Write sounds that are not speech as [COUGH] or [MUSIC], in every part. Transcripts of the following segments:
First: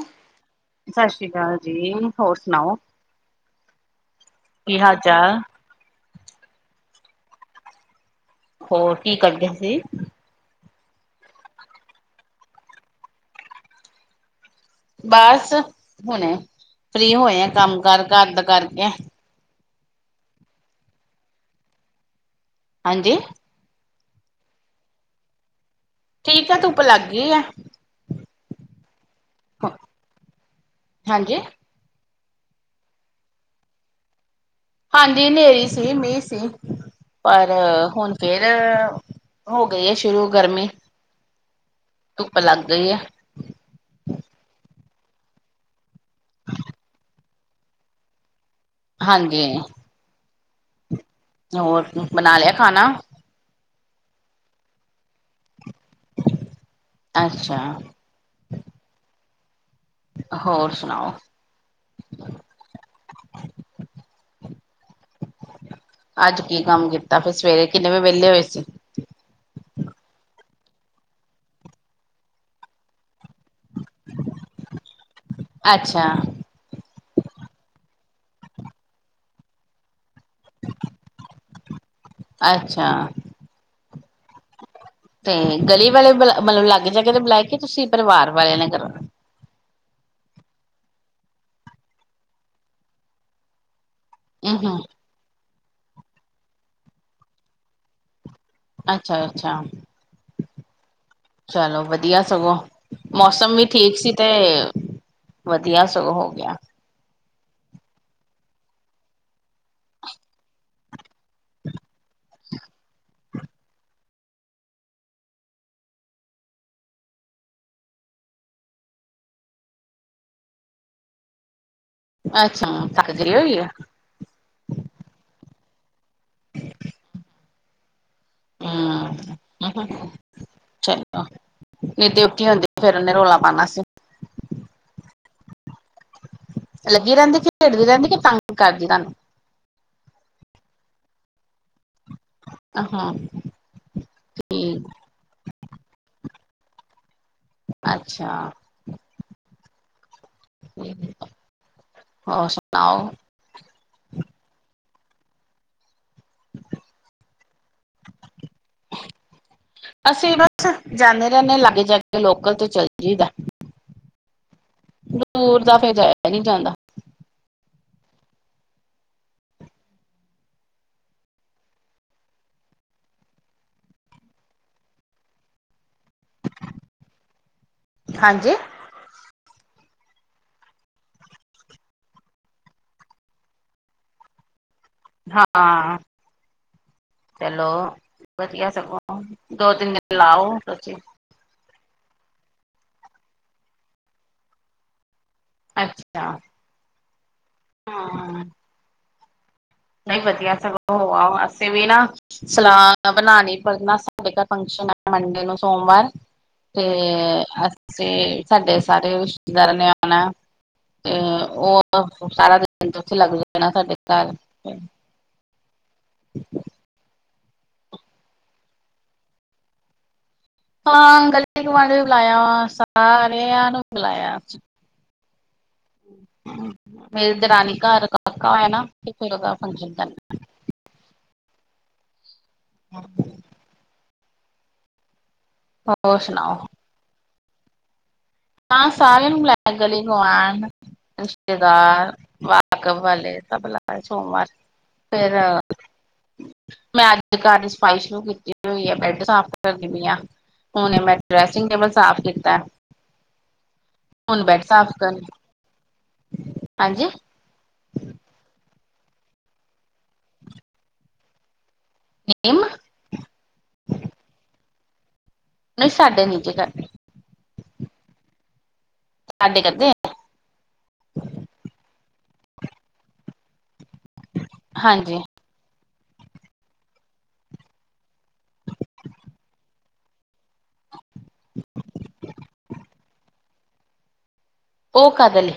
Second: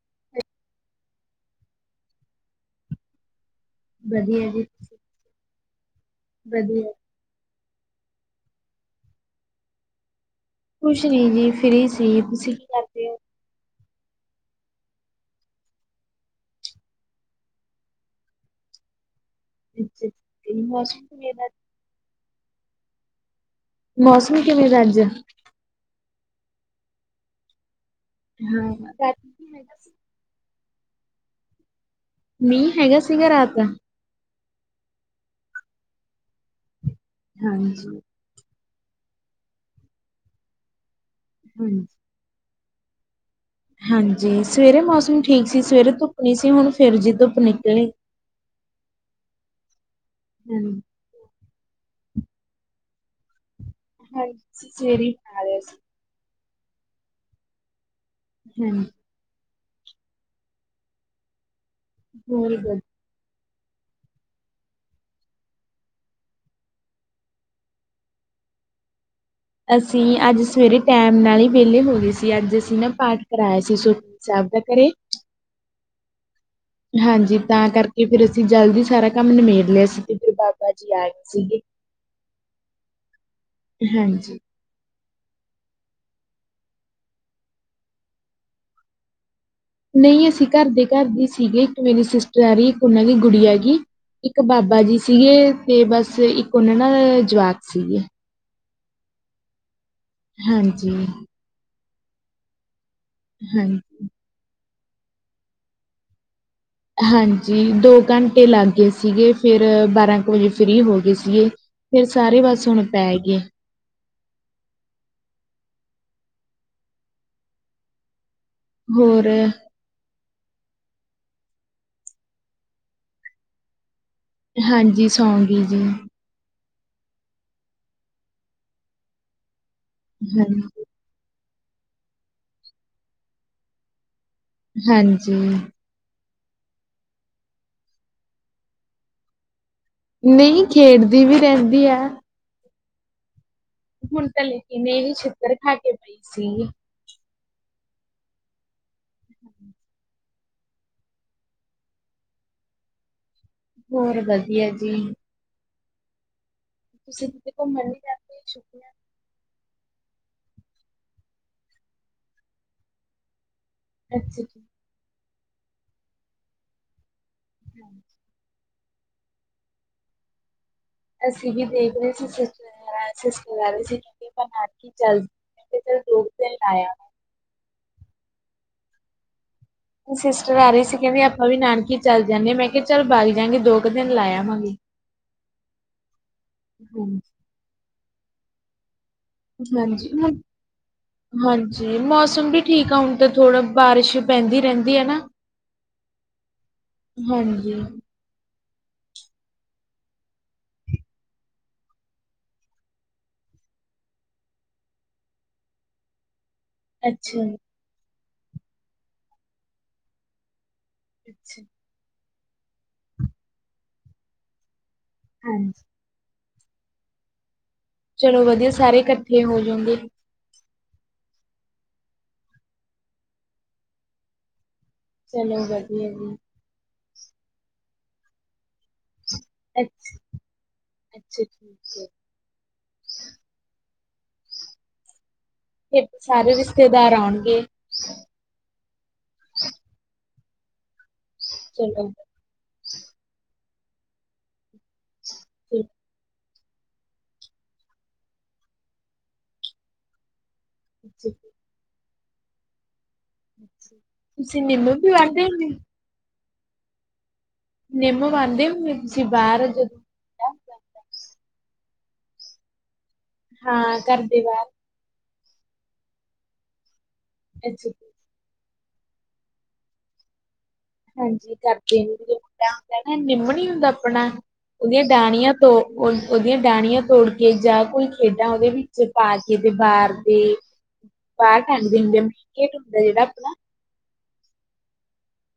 ਸਤਿ ਸ੍ਰੀ ਅਕਾਲ ਜੀ ਹੋਰ ਸੁਣਾਓ। ਵਧੀਆ ਜੀ ਕੀ ਹਾਲ ਤੁਸੀਂ? ਚਾਲ। ਵਧੀਆ ਹੋਰ ਕੀ ਕਰਦੇ ਸੀ। ਕੁਛ ਨਹੀਂ ਜੀ ਫ੍ਰਰੀ ਸੀ ਤੁਸੀ ਕੀ ਕਰਦੇ ਹੋ। ਬਸ ਹੁਣੇ ਫ੍ਰਰੀ ਹੋਏ ਆ ਕੰਮ ਕਰ ਘਰ ਦਾ ਕਰਕੇ। ਅੱਛਾ ਅੱਛਾ ਮੌਸਮ [UNINTELLIGIBLE] ਹਾਂਜੀ ਮੌਸਮ ਕਿਵੇਂ ਦਾ ਅੱਜ। ਠੀਕ ਹੈ ਧੁੱਪ ਲੱਗ ਗਈ ਆ ਹਾਂ [UNINTELLIGIBLE] ਹਾਂਜੀ ਮੀਹ ਹੈਗਾ ਸੀਗਾ ਰਾਤ ਦਾ ਹਾਂਜੀ ਹਨੇਰੀ ਸੀ ਮੀਂਹ ਸੀ ਪਰ ਹਾਂਜੀ ਹੁਣ ਫੇਰ ਹੋ ਗਈ ਹੈ ਸ਼ੁਰੂ ਗਰਮੀ ਹਾਂਜੀ ਧੁੱਪ ਲੱਗ ਗਈ ਹੈ। ਹਾਂਜੀ ਸਵੇਰੇ ਮੌਸਮ ਠੀਕ ਸੀ ਸਵੇਰੇ ਧੁੱਪ ਨੀ ਸੀ ਹੁਣ ਫਿਰ ਜੀ ਧੁੱਪ ਨਿਕਲੀ ਹਾਂਜੀ ਹੂੰ ਹੋਰ ਬਣਾ ਲਿਆ ਖਾਣਾ। ਹਾਂਜੀ ਅਸੀ ਸਵੇਰੇ ਬਣਾ ਲਏ ਸੀ। ਅੱਛਾ ਹੂੰ ਹੋਰ ਸੁਣਾਓ [INAUDIBLE] [UNINTELLIGIBLE] ਅੱਜ ਕੀ ਕੰਮ ਕੀਤਾ, ਫਿਰ ਸਵੇਰੇ ਕਿੰਨੇ ਵਜੇ ਵਿਹਲੇ ਹੋਏ ਸੀ। ਅਸੀਂ ਅੱਜ ਸਵੇਰੇ ਟੈਮ ਨਾਲ ਹੀ ਵਿਹਲੇ ਹੋ ਗਏ ਸੀ। ਅੱਜ ਅਸੀਂ ਨਾ ਪਾਠ ਕਰਵਾਇਆ ਸੀ ਸੁਖਮਨੀ ਸਾਹਿਬ [INAUDIBLE] ਅੱਛਾ। ਹਾਂਜੀ, ਤਾਂ ਕਰਕੇ ਫੇਰ ਅਸੀਂ ਜਲਦੀ ਸਾਰਾ ਕੰਮ ਨਿਮੇੜ ਲਿਆ ਸੀ, ਤੇ ਫੇਰ ਬਾਬਾ ਜੀ ਆਏ ਸੀ ਗੇ, ਅੱਛਾ ਹਾਂਜੀ। ਤੇ ਗਲੀ ਵਾਲੇ ਬ ਮਤਲਬ ਲਾਗੇ- ਛਾਗੇ ਵਾਲੇ ਬੁਲਾਏ ਕੇ ਤੁਸੀਂ ਪਰਿਵਾਰ ਵਾਲਿਆਂ ਨੇ ਕਰਾਣਾ ਨਹੀਂ ਅਸੀਂ ਘਰਦੇ-ਘਰਦੇ ਸੀਗੇ ਇੱਕ ਮੇਰੀ ਸਿਸਟਰ ਆ ਰਹੀ, ਇੱਕ ਉਹਨਾਂ ਦੀ ਗੁੜੀ ਆਗੀ ਇੱਕ ਹਮ ਬਾਬਾ ਜੀ ਸੀਗੇ, ਤੇ ਬਸ ਇੱਕ ਉਹਨਾਂ ਨਾਲ ਜਵਾਕ ਸੀਗੇ। ਅੱਛਾ-ਅੱਛਾ। ਹਾਂਜੀ। ਵਧੀਆ ਸਗੋਂ, ਮੌਸਮ ਵੀ ਠੀਕ ਹਾਂਜੀ ਸੀ ਤੇ ਵਧੀਆ ਸਗੋਂ ਹੋ ਗਿਆ। ਹਾਂਜੀ ਦੋ ਘੰਟੇ ਲੱਗ ਗਏ ਸੀਗੇ, ਫੇਰ ਬਾਰਾਂ ਕੁ ਵਜੇ ਫ੍ਰਰੀ ਹੋ ਗਏ ਸੀਗੇ। ਫੇਰ ਸਾਰੇ ਬੱਸ ਹੁਣ ਪੈ ਗਏ। ਹੋਰ ਅੱਛਾ। ਤਕਤਰੀ ਹੋਈ ਆ [INAUDIBLE] ਜੀ ਜੀ ਹੂੰ ਹਾਂਜੀ ਚਲੋ [INAUDIBLE] ਨੀ ਤੇ ਉਠੀ ਹੁੰਦੀ, ਫੇਰ ਉਹਨੇ ਰੌਲਾ ਪਾਉਣਾ ਸੀ। ਹਾਂਜੀ। ਲੱਗੀ ਰਹਿੰਦੀ, ਕਿ ਖੇਡਦੀ ਰਹਿੰਦੀ, ਕਿ ਤੰਗ ਕਰਦੀ ਤੁਹਾਨੂੰ? ਨਹੀਂ ਖੇਡਦੀ ਵੀ ਰਹਿੰਦੀ ਹੈ ਆਹ ਹਾਂ ਹੁਣ ਤਾਂ ਠੀਕ ਲੇਕੀਨ ਇਹ ਛਿੱਤਰ ਖਾ ਕੇ ਪਈ ਸੀ। ਅੱਛਾ। ਹੋਰ ਸੁਣਾਓ ਹੋਰ ਵਧੀਆ ਜੀ। ਤੁਸੀਂ ਕਿਤੇ ਘੁੰਮਣ ਨੀ ਜਾਦੇ ਛੁੱਟਿਆ [INAUDIBLE] ਅਸੀਂ ਬਸ ਜਾਂਦੇ ਰਹਿੰਦੇ ਹ ਲਾਗੇ-ਛਾਗੇ ਲੋਕਲ ਤੇ ਚੱਲ ਜਈਦਾ। ਅੱਜੀ ਕੀ [INAUDIBLE] ਦੂਰ ਦਾ ਫਿਰ, ਜਾਇਆ ਨਹੀਂ ਜਾਂਦਾ। ਹਮ [INAUDIBLE] ਅਸੀਂ ਵੀ ਦੇਖ ਰਹੇ ਸੀ ਸ ਸਚਦ ਸੀ ਕਿਉਂਕਿ ਨਾਨਕੀ ਚੱਲ [INAUDIBLE] ਰੂੂਰ ਲਾਇ [INAUDIBLE] ਹਾਂਜੀ ਸਿਸਟਰ ਆ ਰਹੀ ਸੀ, ਕਹਿੰਦੀ ਆਪਾਂ ਵੀ ਨਾਨਕੇ ਚੱਲ ਜਾਂਦੇ, ਮੈਂ ਕਿਹਾ ਚੱਲ ਬਗ ਜਾਂਗੇ ਦੋ ਕੁ ਦਿਨ ਲਾ ਆਵਾਂਗੇ। ਹਾਂਜੀ। ਹਾਂ-ਚਲੋ ਵਧੀਆ ਸਗੋਂ। ਦੋ, ਤਿੰਨ ਦਿਨ ਲਾਓ ਤੁਸੀ ਜੀ ਮੌਸਮ ਵੀ ਠੀਕ ਆ ਹੁਣ ਤਾਂ ਥੋੜਾ, ਬਾਰਿਸ਼ ਪੈਂਦੀ ਰਹਿੰਦੀ ਹੈ ਨਾ। ਅੱਛਾ। ਹਾਂਜੀ। ਹਾਂ ਨਹੀਂ ਵਧੀਆ ਸਗੋਂ ਹੋ ਆਓ, ਅਸੀਂ ਵੀ ਨਾ ਸਲਾਹ ਬਣਾਉਣੀ, ਪਰ ਨਾ ਸਾਡੇ ਘਰ ਫੰਕਸ਼ਨ ਮੰਡੇ ਨੂੰ ਸੋਮਵਾਰ ਤੇ ਅੱਛਾ। ਜੀ, ਅਸੀਂ, ਸਾਡੇ ਸਾਰੇ ਰਿਸ਼ਤੇਦਾਰਾਂ ਨੇ ਆਉਣਾ। ਤੇ ਅੱਛਾ ਉਹ ਸਾਰਾ ਦਿਨ ਉੱਥੇ ਲੱਗ ਜਾਣਾ ਸਾਡੇ ਘਰ ਹਾਂਜੀ। ਚਲੋ ਵਧੀਆ ਸਾਰੇ ਇਕੱਠੇ ਹੋ ਜਾਂਉਗੇ। ਹਾਂ, ਗਲੀ ਗੁਆਂਢ ਵੀ ਬੁਲਾਇਆ ਵਾ, ਸਾਰਿਆਂ ਨੂੰ ਬੁਲਾਇਆ ਚਲੋ ਵਧੀਆ ਵੀ। ਮੇਰੇ ਦਰਾਨੀ ਘਰ ਕਾਕਾ ਹੈ ਨਾ ਤੇ ਫਿਰ ਉਹਦਾ ਫੰਕਸ਼ਨ ਅੱਛਾ, ਕਰਨਾ। ਠੀਕ ਹੈ। ਹਾਂ ਤੇ ਹੋਰ ਸਾਰੇ ਸੁਣਾਓ। ਰਿਸ਼ਤੇਦਾਰ ਆਉਣਗੇ। ਹਾਂ ਸਾਰਿਆਂ ਨੂੰ ਬੁਲਾਇਆ ਗਲੀ ਗੁਆਂਢ ਚਲੋ ਰਿਸ਼ਤੇਦਾਰ ਵਾਕ ਵਾਲੇ ਸਭ ਲਾਏ ਸੋਮਵਾਰ ਫੇਰ ਠੀਕ, ਮੈਂ ਅੱਜ ਘਰ ਦੀ ਸਫ਼ਾਈ ਸ਼ੁਰੂ ਕੀਤੀ ਹੋਈ ਹੈ ਬੈੱਡ ਸਾਫ਼ ਕਰਦੀ ਪਈ ਆਂ। ਉਹਨੇ ਮੈਂ ਅੱਛਾ ਜੀ, ਡਰੈਸਿੰਗ ਟੇਬਲ ਸਾਫ਼ ਕੀਤਾ। ਹੁਣ ਤੁਸੀਂ ਬੈਡ ਸਾਫ਼ ਮੈਨੂੰ ਵੀ ਕਰਨ ਵਦੇ [UNINTELLIGIBLE] ਹੋ। ਹਾਂਜੀ ਤੁਸੀ ਬਾਰ ਜਦੋਂ ਇਹਮ [UNINTELLIGIBLE] ਹਾਂ ਘਰ ਦੇ ਬਾਹਰ ਨਹੀਂ ਸਾਡੇ ਨੀ ਜੇ ਕਰਦੇ। ਅ [INAUDIBLE] ਸਾਡੇ ਕਰਦੇੇ ਆ। ਹਾਂਜੀ ਕਰਦੇ ਜ ਮੁੰਡਾ ਹੁੰਦਾ ਨਾ ਨਿੰਮ ਨ ਹੁੰਦਾ। ਆਪਣਾ ਉਹਦੀਆਂ ਹਾਂਜੀ ਡਣੀਆਂ ਤੋਂ ਉਹ ਉਹਦੀਆਂ ਡਣੀਆਂ ਤੋੜ ਕੇ ਜਾਂ ਕੋਈ ਖੇਡਾਂ ਉਹਦੇ ਵਿੱਚ ਪਾ ਕੇ ਤੇ ਬਾਹਰ ਦੇ ਬਾਹਰ ਖਾਂਦੇ ਹੁੰਦੇ ਆ ਮੇਟ ਹੁੰਦਾ ਜਿਹੜਾ ਆਪਣਾ ਓ ਕਾਦੇ ਲਈ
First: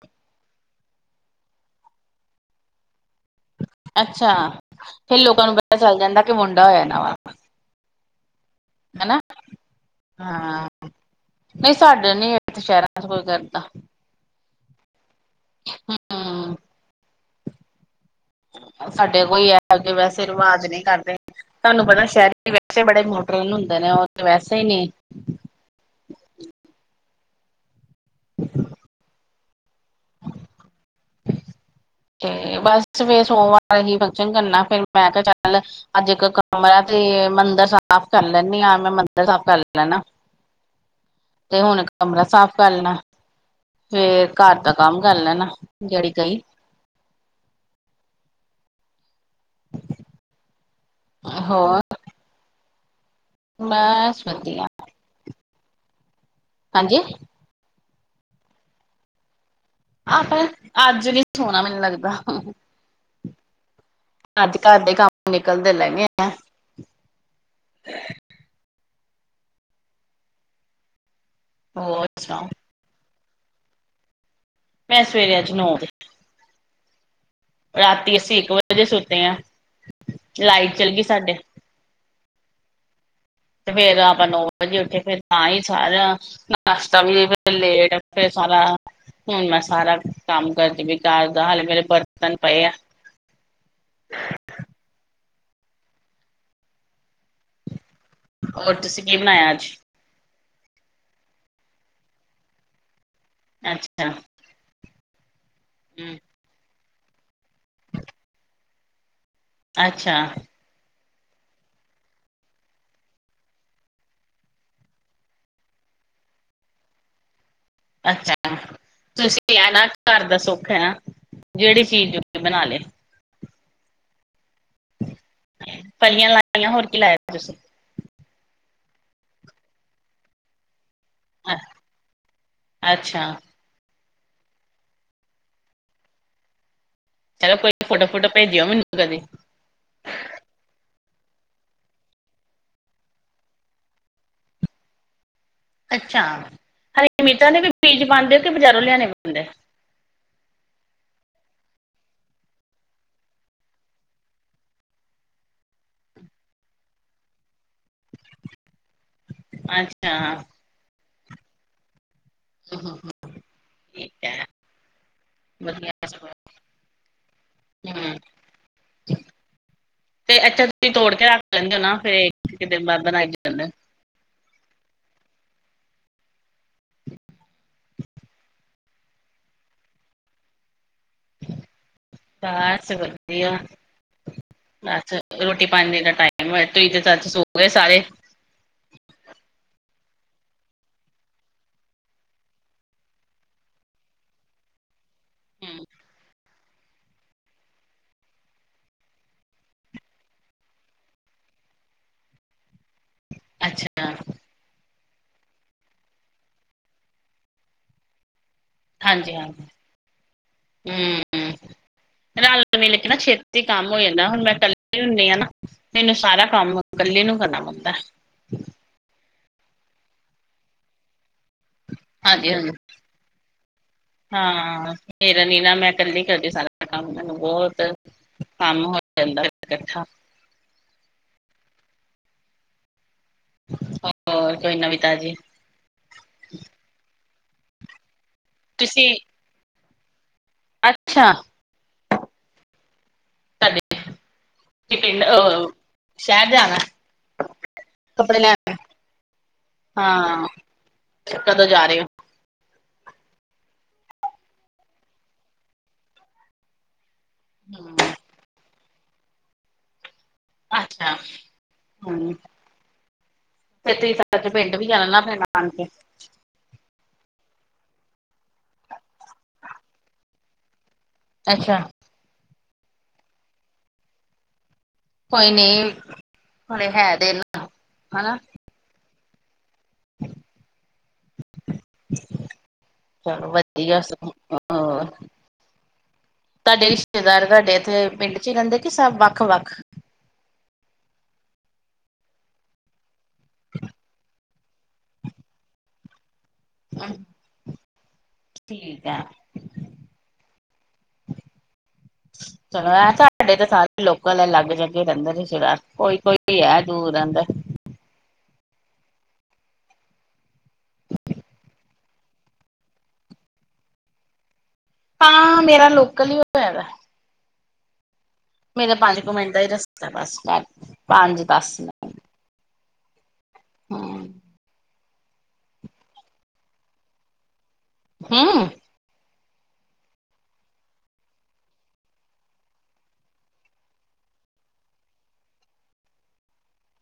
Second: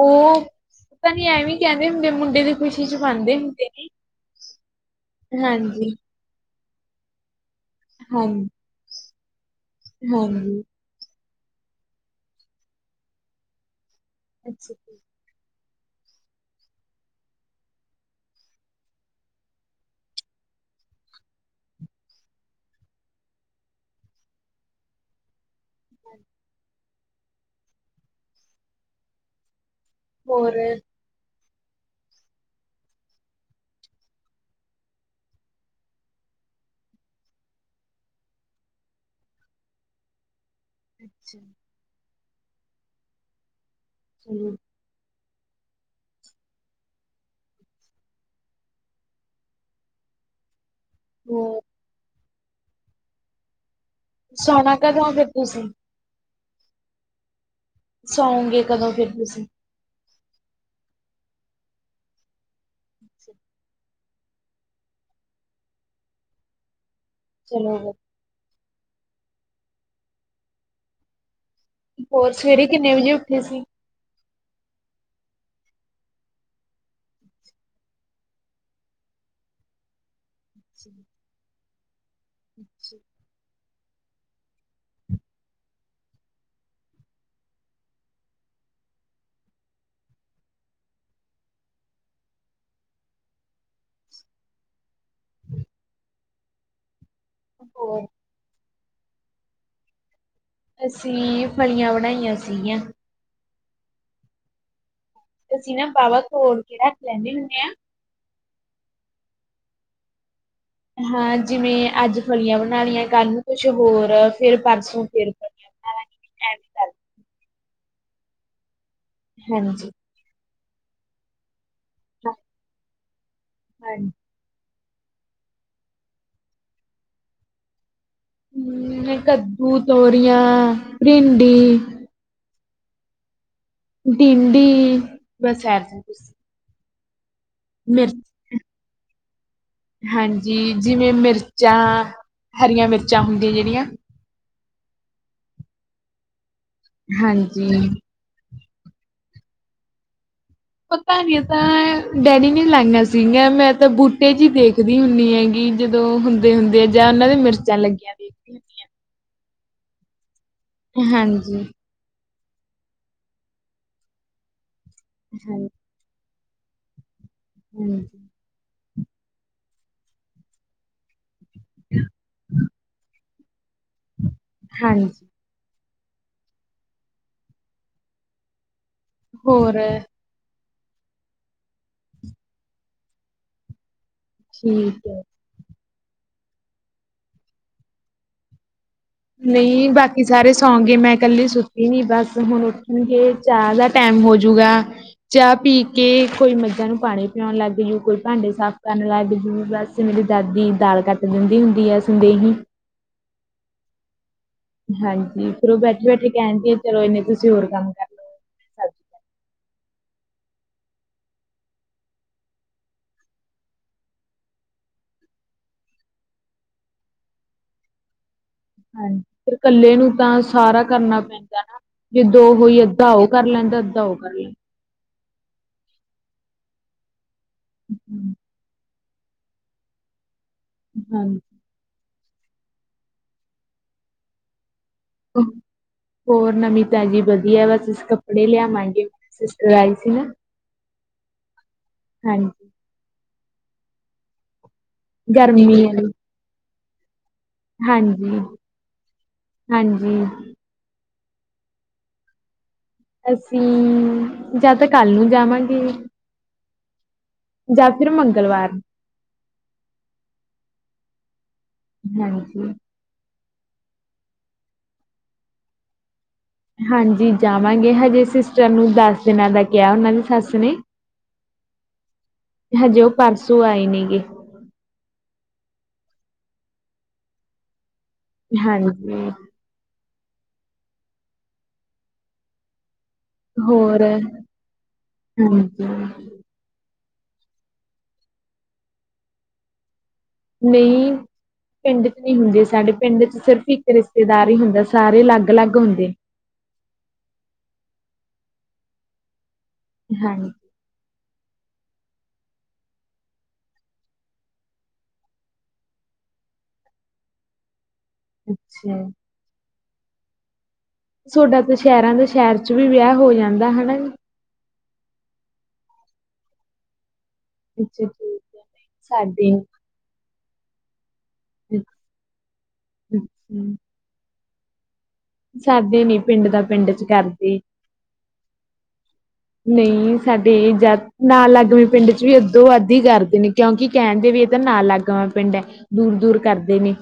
ਉਹ ਪਤਾ ਨੀ ਐਵੇਂ ਕਹਿੰਦੇ ਹੁੰਦੇ ਮੁੰਡੇ ਦੀ ਖ਼ੁਸ਼ੀ 'ਚ ਪਾਂਦੇ ਹੁੰਦੇ ਨੇ। ਅੱਛਾ ਫੇਰ ਲੋਕਾਂ ਨੂੰ ਪਤਾ ਹਾਂਜੀ, ਚੱਲ ਜਾਂਦਾ ਕਿ ਮੁੰਡਾ ਹੋਇਆ ਨਾ ਵਾ ਹਾਂਜੀ। ਹਾਂਜੀ। ਹਾਂ ਨਹੀਂ ਸਾਡੇ ਨੀ ਇਥੇ ਸ਼ਹਿਰਾਂ 'ਚ ਕੋਈ ਕਰਦਾ। ਅੱਛਾ ਜੀ। ਹਾਂ। ਸਾਡੇ ਕੋਈ ਐਗੇ ਵੈਸੇ ਰਿਵਾਜ਼ ਨਹੀਂ ਕਰਦੇ। ਤੁਹਾਨੂੰ ਪਤਾ ਸ਼ਹਿਰ ਦੇ ਬੱਚੇ ਬੜੇ ਮੋਡਰਨ ਹੁੰਦੇ ਨੇ ਉਹ ਤੇ ਵੈਸੇ ਹੀ ਨਹੀਂ [INAUDIBLE] [INAUDIBLE] ਹੋਰ ਤੇ ਬਸ ਫਿਰ ਸੋਮਵਾਰ ਅਹੀ ਫੰਕਸ਼ਨ ਕਰਨਾ ਫੇਰ ਮੈਂ ਕਿਹਾ ਚੱਲ ਅੱਜ ਇੱਕ ਕਮਰਾ ਤੇ ਤੇ ਮੰਦਿਰ ਸਾਫ਼ ਕਰ ਲੈਣੀ ਆਂ ਮੈਂ ਮੰਦਿਰ ਸਾਫ਼ ਕਰ ਲੈਣਾ। ਤੇ ਹੁਣ [INAUDIBLE] ਕਮਰਾ ਸਾਫ਼ ਕਰ ਲੈਣਾ ਫੇਰ ਚਲੋ ਘਰ ਦਾ ਕੰਮ ਕਰ ਲੈਣਾ ਜਿਹੜੀ ਕਈ ਹੋਰ। ਬਸ ਵਧੀਆ ਸੋਣਾ ਕਦੋਂ ਫਿਰ ਤੁਸੀਂ ਹਾਂਜੀ ਸਓਂਗੇ ਕਦੋਂ ਫਿਰ ਤੁਸੀਂ ਆਪ ਅੱਜ ਨੀ ਸੋਣਾ ਮੈਨੂੰ ਲੱਗਦਾ। ਅੱਜ ਘਰ ਦੇ ਕੰਮ ਨਿਕਲਦੇ ਲੈ ਗ ਆ। ਚਲੋ ਫਿਰ ਹੋਰ ਸਵੇਰੇ ਕਿੰਨੇ ਵਜੇ ਉੱਠੇ ਸੀ। ਮੈਂ ਸਵੇਰੇ ਅੱਜ ਨੌ ਵਜੇ ਰਾਤੀ ਅਸੀਂ ਇੱਕ ਵਜੇ ਦੇ ਸੁੱਤੇ ਹਾਂ ਲਾਈਟ ਚੱਲ ਗਈ ਸਾਡੇ [INAUDIBLE] ਤੇ ਫੇਰ ਆਪਾਂ ਨੌ ਵਜੇ ਉੱਠੇ ਫੇਰ ਤਾਂ ਹੀ ਸਾਰਿਆਂ ਨਾਸ਼ਤਾ ਵੀ ਲੇਟ ਫੇਰ [UNINTELLIGIBLE] ਹੁਣ ਮੈਂ ਸਾਰਾ ਕੰਮ ਕਰਦੀ ਵੀ ਘਰਦਾ ਹਾਲੇ ਮੇਰੇ ਬਰਤਨ ਪਏ ਆ। [INAUDIBLE] ਹੋਰ। ਹੋਰ ਤੁਸੀਂ ਕੀ ਬਣਾਇਆ ਅੱਜ। ਅਸੀਂ ਫਲੀਆਂ ਬਣਾਈਆਂ ਸੀਗੀਆਂ। ਅੱਛਾ। ਅਸੀਂ ਨਾ ਹੂੰ ਬਾਵਾ ਘੋਲ ਕੇ ਰੱਖ ਲੈਣੇ ਹੁੰਦੇ ਆ। ਅੱਛਾ। ਹਾਂ ਜਿਵੇਂ ਅੱਜ ਫਲੀਆਂ ਬਣਾ ਲਈਆਂ ਕੱਲ ਨੂੰ ਕੁਛ ਹੋਰ ਫਿਰ ਪਰਸੋਂ ਫਿਰ ਫਲੀਆਂ ਬਣਾ ਲਈਆ [UNINTELLIGIBLE] ਅੱਛਾ ਤੁਸੀਂ ਆ ਨਾ ਹਾਂਜੀ, ਘਰ ਦਾ ਸੁੱਖ ਹੈ ਨਾ। ਜਿਹੜੀ ਚੀਜ਼ ਬਣਾ ਲਏ। ਹਾਂਜੀ ਫਲੀਆਂ ਲਾਈਆਂ ਹੋਰ ਕੀ ਲਾਈਆਂ ਤੁਸੀਂ। ਹੂੰ ਕੱਦੂ, ਤੋਰੀਆਂ, ਭਿੰਡੀ। ਅੱਛਾ। ਡਿੰਡੀ ਬਸ ਐਹ ਸਭ ਕੁਝ। ਚਲੋ ਕੋਈ ਫੋਟੋ ਫੋਟੋ ਭੇਜਿਓ ਮੈਨੂੰ ਕਦੇ। ਹਾਂਜੀ, ਜਿਵੇਂ ਮਿਰਚਾਂ, ਹਰੀਆਂ ਮਿਰਚਾਂ ਹੁੰਦੀਆਂ ਜਿਹੜੀਆਂ। ਅੱਛਾ ਹਰੀ ਮਿਰਚਾਂ ਦੇ ਵੀ ਹਾਂਜੀ। ਬੀਜ ਪਾਉਂਦੇ ਕਿ ਬਜ਼ਾਰੋਂ ਲਿਆਣੇ ਪੈਂਦੈ? ਪਤਾ ਨਹੀਂ ਤਾਂ ਡੈਡੀ ਨੇ ਲਾਈਆਂ ਸੀਗੀਆਂ। ਜਦੋਂ ਹੁੰਦੇ ਹੁੰਦੇ ਆ ਜਾਂ ਉਹਨਾਂ ਦੇ ਮਿਰਚਾਂ ਲੱਗੀਆਂ ਦੇ ਅੱਛਾ। ਹਾਂਜੀ। ਹਾ ਠੀਕ ਹੈ ਵਧੀਆ ਸਗੋ ਹਮ। ਤੇ ਅੱਛਾ ਤੁਸੀਂ ਤੋੜ ਕੇ ਰੱਖ ਲੈਂਦੇ ਹੋ ਨਾ ਫੇਰ ਕਿਤੇ। [UNINTELLIGIBLE] [UNINTELLIGIBLE] ਹਾਂਜੀ। ਹੋਰ? ਬਸ ਵਧੀਆ। ਠੀਕ ਹੈ। ਪੜਨੇ ਦਾ ਟਾਈਮ ਹੋ ਤੁਸੀਂ ਤੇ ਸਚ ਸੋ ਗਏ ਸਾਰੇ? ਨਹੀਂ ਬਾਕੀ ਸਾਰੇ ਸੌਂ ਗਏ ਮੈਂ ਕੱਲੀ ਸੁੱਤੀ ਨੀ ਬਸ ਹੁਣ ਉੱਠਣਗੇ ਚਾਹ ਦਾ ਟੈਮ ਹੋਜੂਗਾ ਚਾਹ ਪੀ ਹਮ, ਕੇ ਕੋਈ ਮਰਜ਼ ਨੂੰ ਪਾਣੀ ਪਿਉਣ ਲੱਗ ਜੂ ਕੋਈ ਭਾਂਡੇ ਸਾਫ਼ ਕਰਨ ਲੱਗ ਜੂ ਬਸ ਮੇਰੀ ਦਾਦੀ ਦਾਲ ਕੱਟ ਦਿੰਦੀ ਹੁੰਦੀ ਆ ਸੰਦੇਹੀ। ਅੱਛਾ। ਹਾਂਜੀ ਫਿਰ ਉਹ ਬੈਠੇ ਬੈਠੇ ਕਹਿਣਗੇ ਚਲੋ ਇਨੇ ਤੁਸੀਂ ਹੋਰ ਕੰਮ ਕਰ ਲੋ। ਹਾਂਜੀ ਹਾਂਜੀ ਹਮ। ਰਲ ਮਿਲ ਕੇ ਨਾ ਛੇਤੀ ਕੰਮ ਹੋ ਜਾਂਦਾ ਹੁਣ ਮੈਂ ਕੱਲੀ ਹੁੰਦੀ ਹਾਂ ਨਾ ਮੈਨੂੰ ਸਾਰਾ ਕੰਮ ਹ ਕੱਲੇ ਨੂੰ ਕਰਨਾ ਪੈਦਾਂ। ਹਾਂਜੀ ਫਿਰ ਕੱਲੇ ਨੂੰ ਤਾਂ ਸਾਰਾ ਕਰਨਾ ਪੈਂਦਾ। ਜੇਦੋ ਹਾਂਜੀ ਹਾਂਜੀ ਹੋਈ ਅੱਧਾ ਉਹ ਕਰ ਲੈਣਦਾ ਅੱਧਾ ਉਹ ਕਰ ਲੈਣ ਹਾਂ ਮੇਰਾ ਨੀ ਨਾ ਮੈਂ ਇਕੱਲੀ ਕਰਦੀ ਸਾਰਾ ਕੰਮ ਮੈਨੂੰ ਬਹੁਤ ਲੈਂਦਾ ਕੰਮ ਹੋਆ ਜਾਦਾਂ ਕਠਾ। ਹਾਂਜੀ। ਹੋਰ ਕੋਈ ਨਵੀ ਹੋਰ ਨਵੀ ਤਾਜੀ ਵਧੀਆ ਬਸ ਅਸੀਂ ਕੱਪੜੇ ਲਿਆਵਾਂਗੇ ਤੁਸੀਂ ਸਿਸਟਰ ਆਈ ਸੀ [UNINTELLIGIBLE] ਅੱਛਾ। ਹਾਂਜੀ। ਕਦੇ ਕੀ ਪਿੰਡ ਗਰਮੀ ਅਹ ਆਲੀ ਸ਼ਹਿਰ ਜਾਣਾ [UNINTELLIGIBLE] ਹਾਂਜੀ ਕੱਪੜੇ ਲੈਣ ਹਾਂਜੀ। ਹਾਂ ਕਦੋਂ ਜਾ ਰਹੇ ਹੋ? ਅਸੀਂ ਜਾਂ ਤਾਂ ਕੱਲ ਨੂੰ ਜਾਵਾਂਗੇ। ਜਾਂ ਹਮ, ਫਿਰ ਮੰਗਲਵਾਰ। ਅੱਛਾ। ਹਾਂਜੀ। ਖੇਤੀ ਤਜ ਪਿੰਡ ਵੀ ਆਪਣੇ ਨਾਨਕੇ। [UNINTELLIGIBLE] ਹਾਂਜੀ ਜਾਵਾਂਗੇ ਹਜੇ ਸਿਸਟਰ ਨੂੰ ਦਸ ਦਿਨਾਂ ਦਾ ਕਿਹਾ ਉਹਨਾਂ ਦੀ ਸੱਸ ਨੇ। ਅੱਛਾ। ਹਜੇ ਉਹ ਪਰਸੋਂ ਆਏ ਨੇ ਗੇ। ਕੋਈ ਨਹੀਂ ਹੁਣੇੇ ਹੈ ਦਿਨ ਹਾਂਜੀ। ਚਲੋ ਵਧੀਆ ਹੋਰ ਹੋ ਤੁਹਾਡੇ। [UNINTELLIGIBLE] ਹਾਂਜੀ ਰਿਸ਼ਤੇਦਾਰ ਤੁਹਾਡੇ ਇੱਥੇ ਪਿੰਡ ਚ ਹੀ ਰਹਿੰਦੇ ਕਿ ਸਭ ਵੱਖ ਵੱਖ। ਨਹੀਂ। ਪਿੰਡ ਚ ਨਹੀ ਹੁੰਦੇ ਸਾਡੇ ਪਿੰਡ ਚ ਸਿਰਫ ਇੱਕ ਰਿਸ਼ਤੇਦਾਰ ਹੀ ਹੁੰਦਾ ਸਾਰੇ ਅਲੱਗ ਅਲੱਗ ਹੁੰਦੇ । ਠੀਕ ਆ। ਹਾਂਜੀ। [INAUDIBLE] ਚਲੋ ਐ ਸਾਡੇ ਤੇ ਸਾਰੇ ਲੋਕਲ ਹੈ ਅਲੱਗ ਜਗੇ ਰਹਿੰਦੇ ਹੀ ਸਾਰ ਕੋਈ ਕੋਈ ਹੈ ਦੂਰ ਰਹਿੰਦਾ। ਹਮ [INAUDIBLE] ਅੱਛਾ [INAUDIBLE] ਤੁਹਾਡਾ ਤਾਂ ਸ਼ਹਿਰਾਂ ਦੇ ਸ਼ਹਿਰ ਚ ਵੀ ਵਿਆਹ ਹੋ ਜਾਂਦਾ ਹਨਾ ਜੀ। ਹਾਂ ਮੇਰਾ ਲੋਕਲ ਹੀ ਹੋਇਆ ਐ। ਅੱਛਾ ਜੀ [INAUDIBLE] ਮੇਰਾ ਪੰਜ ਕੁ ਮਿੰਟ ਦਾ ਹੀ ਰਸਤਾ ਬਸ। ਪੰਜ ਦਸ ਦਾ। ਅੱਛਾ [INAUDIBLE] ਸਾਡੇ ਨੀ ਪਿੰਡ ਦਾ ਪਿੰਡ ਚ ਕਰਦੇ। ਹੈਂ! ਨਹੀਂ ਸਾਡੇ ਜਦ ਨਾਲ ਲਗਮੀ ਪਿੰਡ ਚ ਵੀ ਅੱਧੋਂ ਵੱਧ ਹੀ ਕਰਦੇ ਨੇ ਕਿਉਂਕਿ ਕਹਿਣ। ਦੇ ਵੀ ਇਹ ਤਾਂ ਨਾਲ ਲੱਗ ਆ ਪਿੰਡ ਹੈ ਦੂਰ ਦੂਰ ਕਰਦੇ ਨੇ।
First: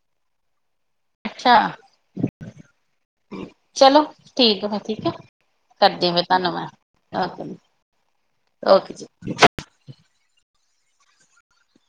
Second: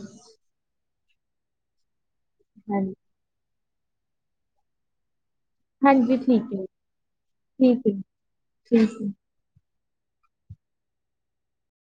ਅੱਛਾ। ਹਾਂਜੀ ਚਲੋ ਠੀਕ ਆ ਫੇਰ ਠੀਕ ਆ। ਕਰਦੇ ਹਾਂਜੀ ਫਿਰ ਠੀਕ ਹੈ ਧੰਨਵਾਦ ਠੀਕ ਹੈ ਓ ਠੀਕ ਓਕੇ ਹੈ ਜੀ।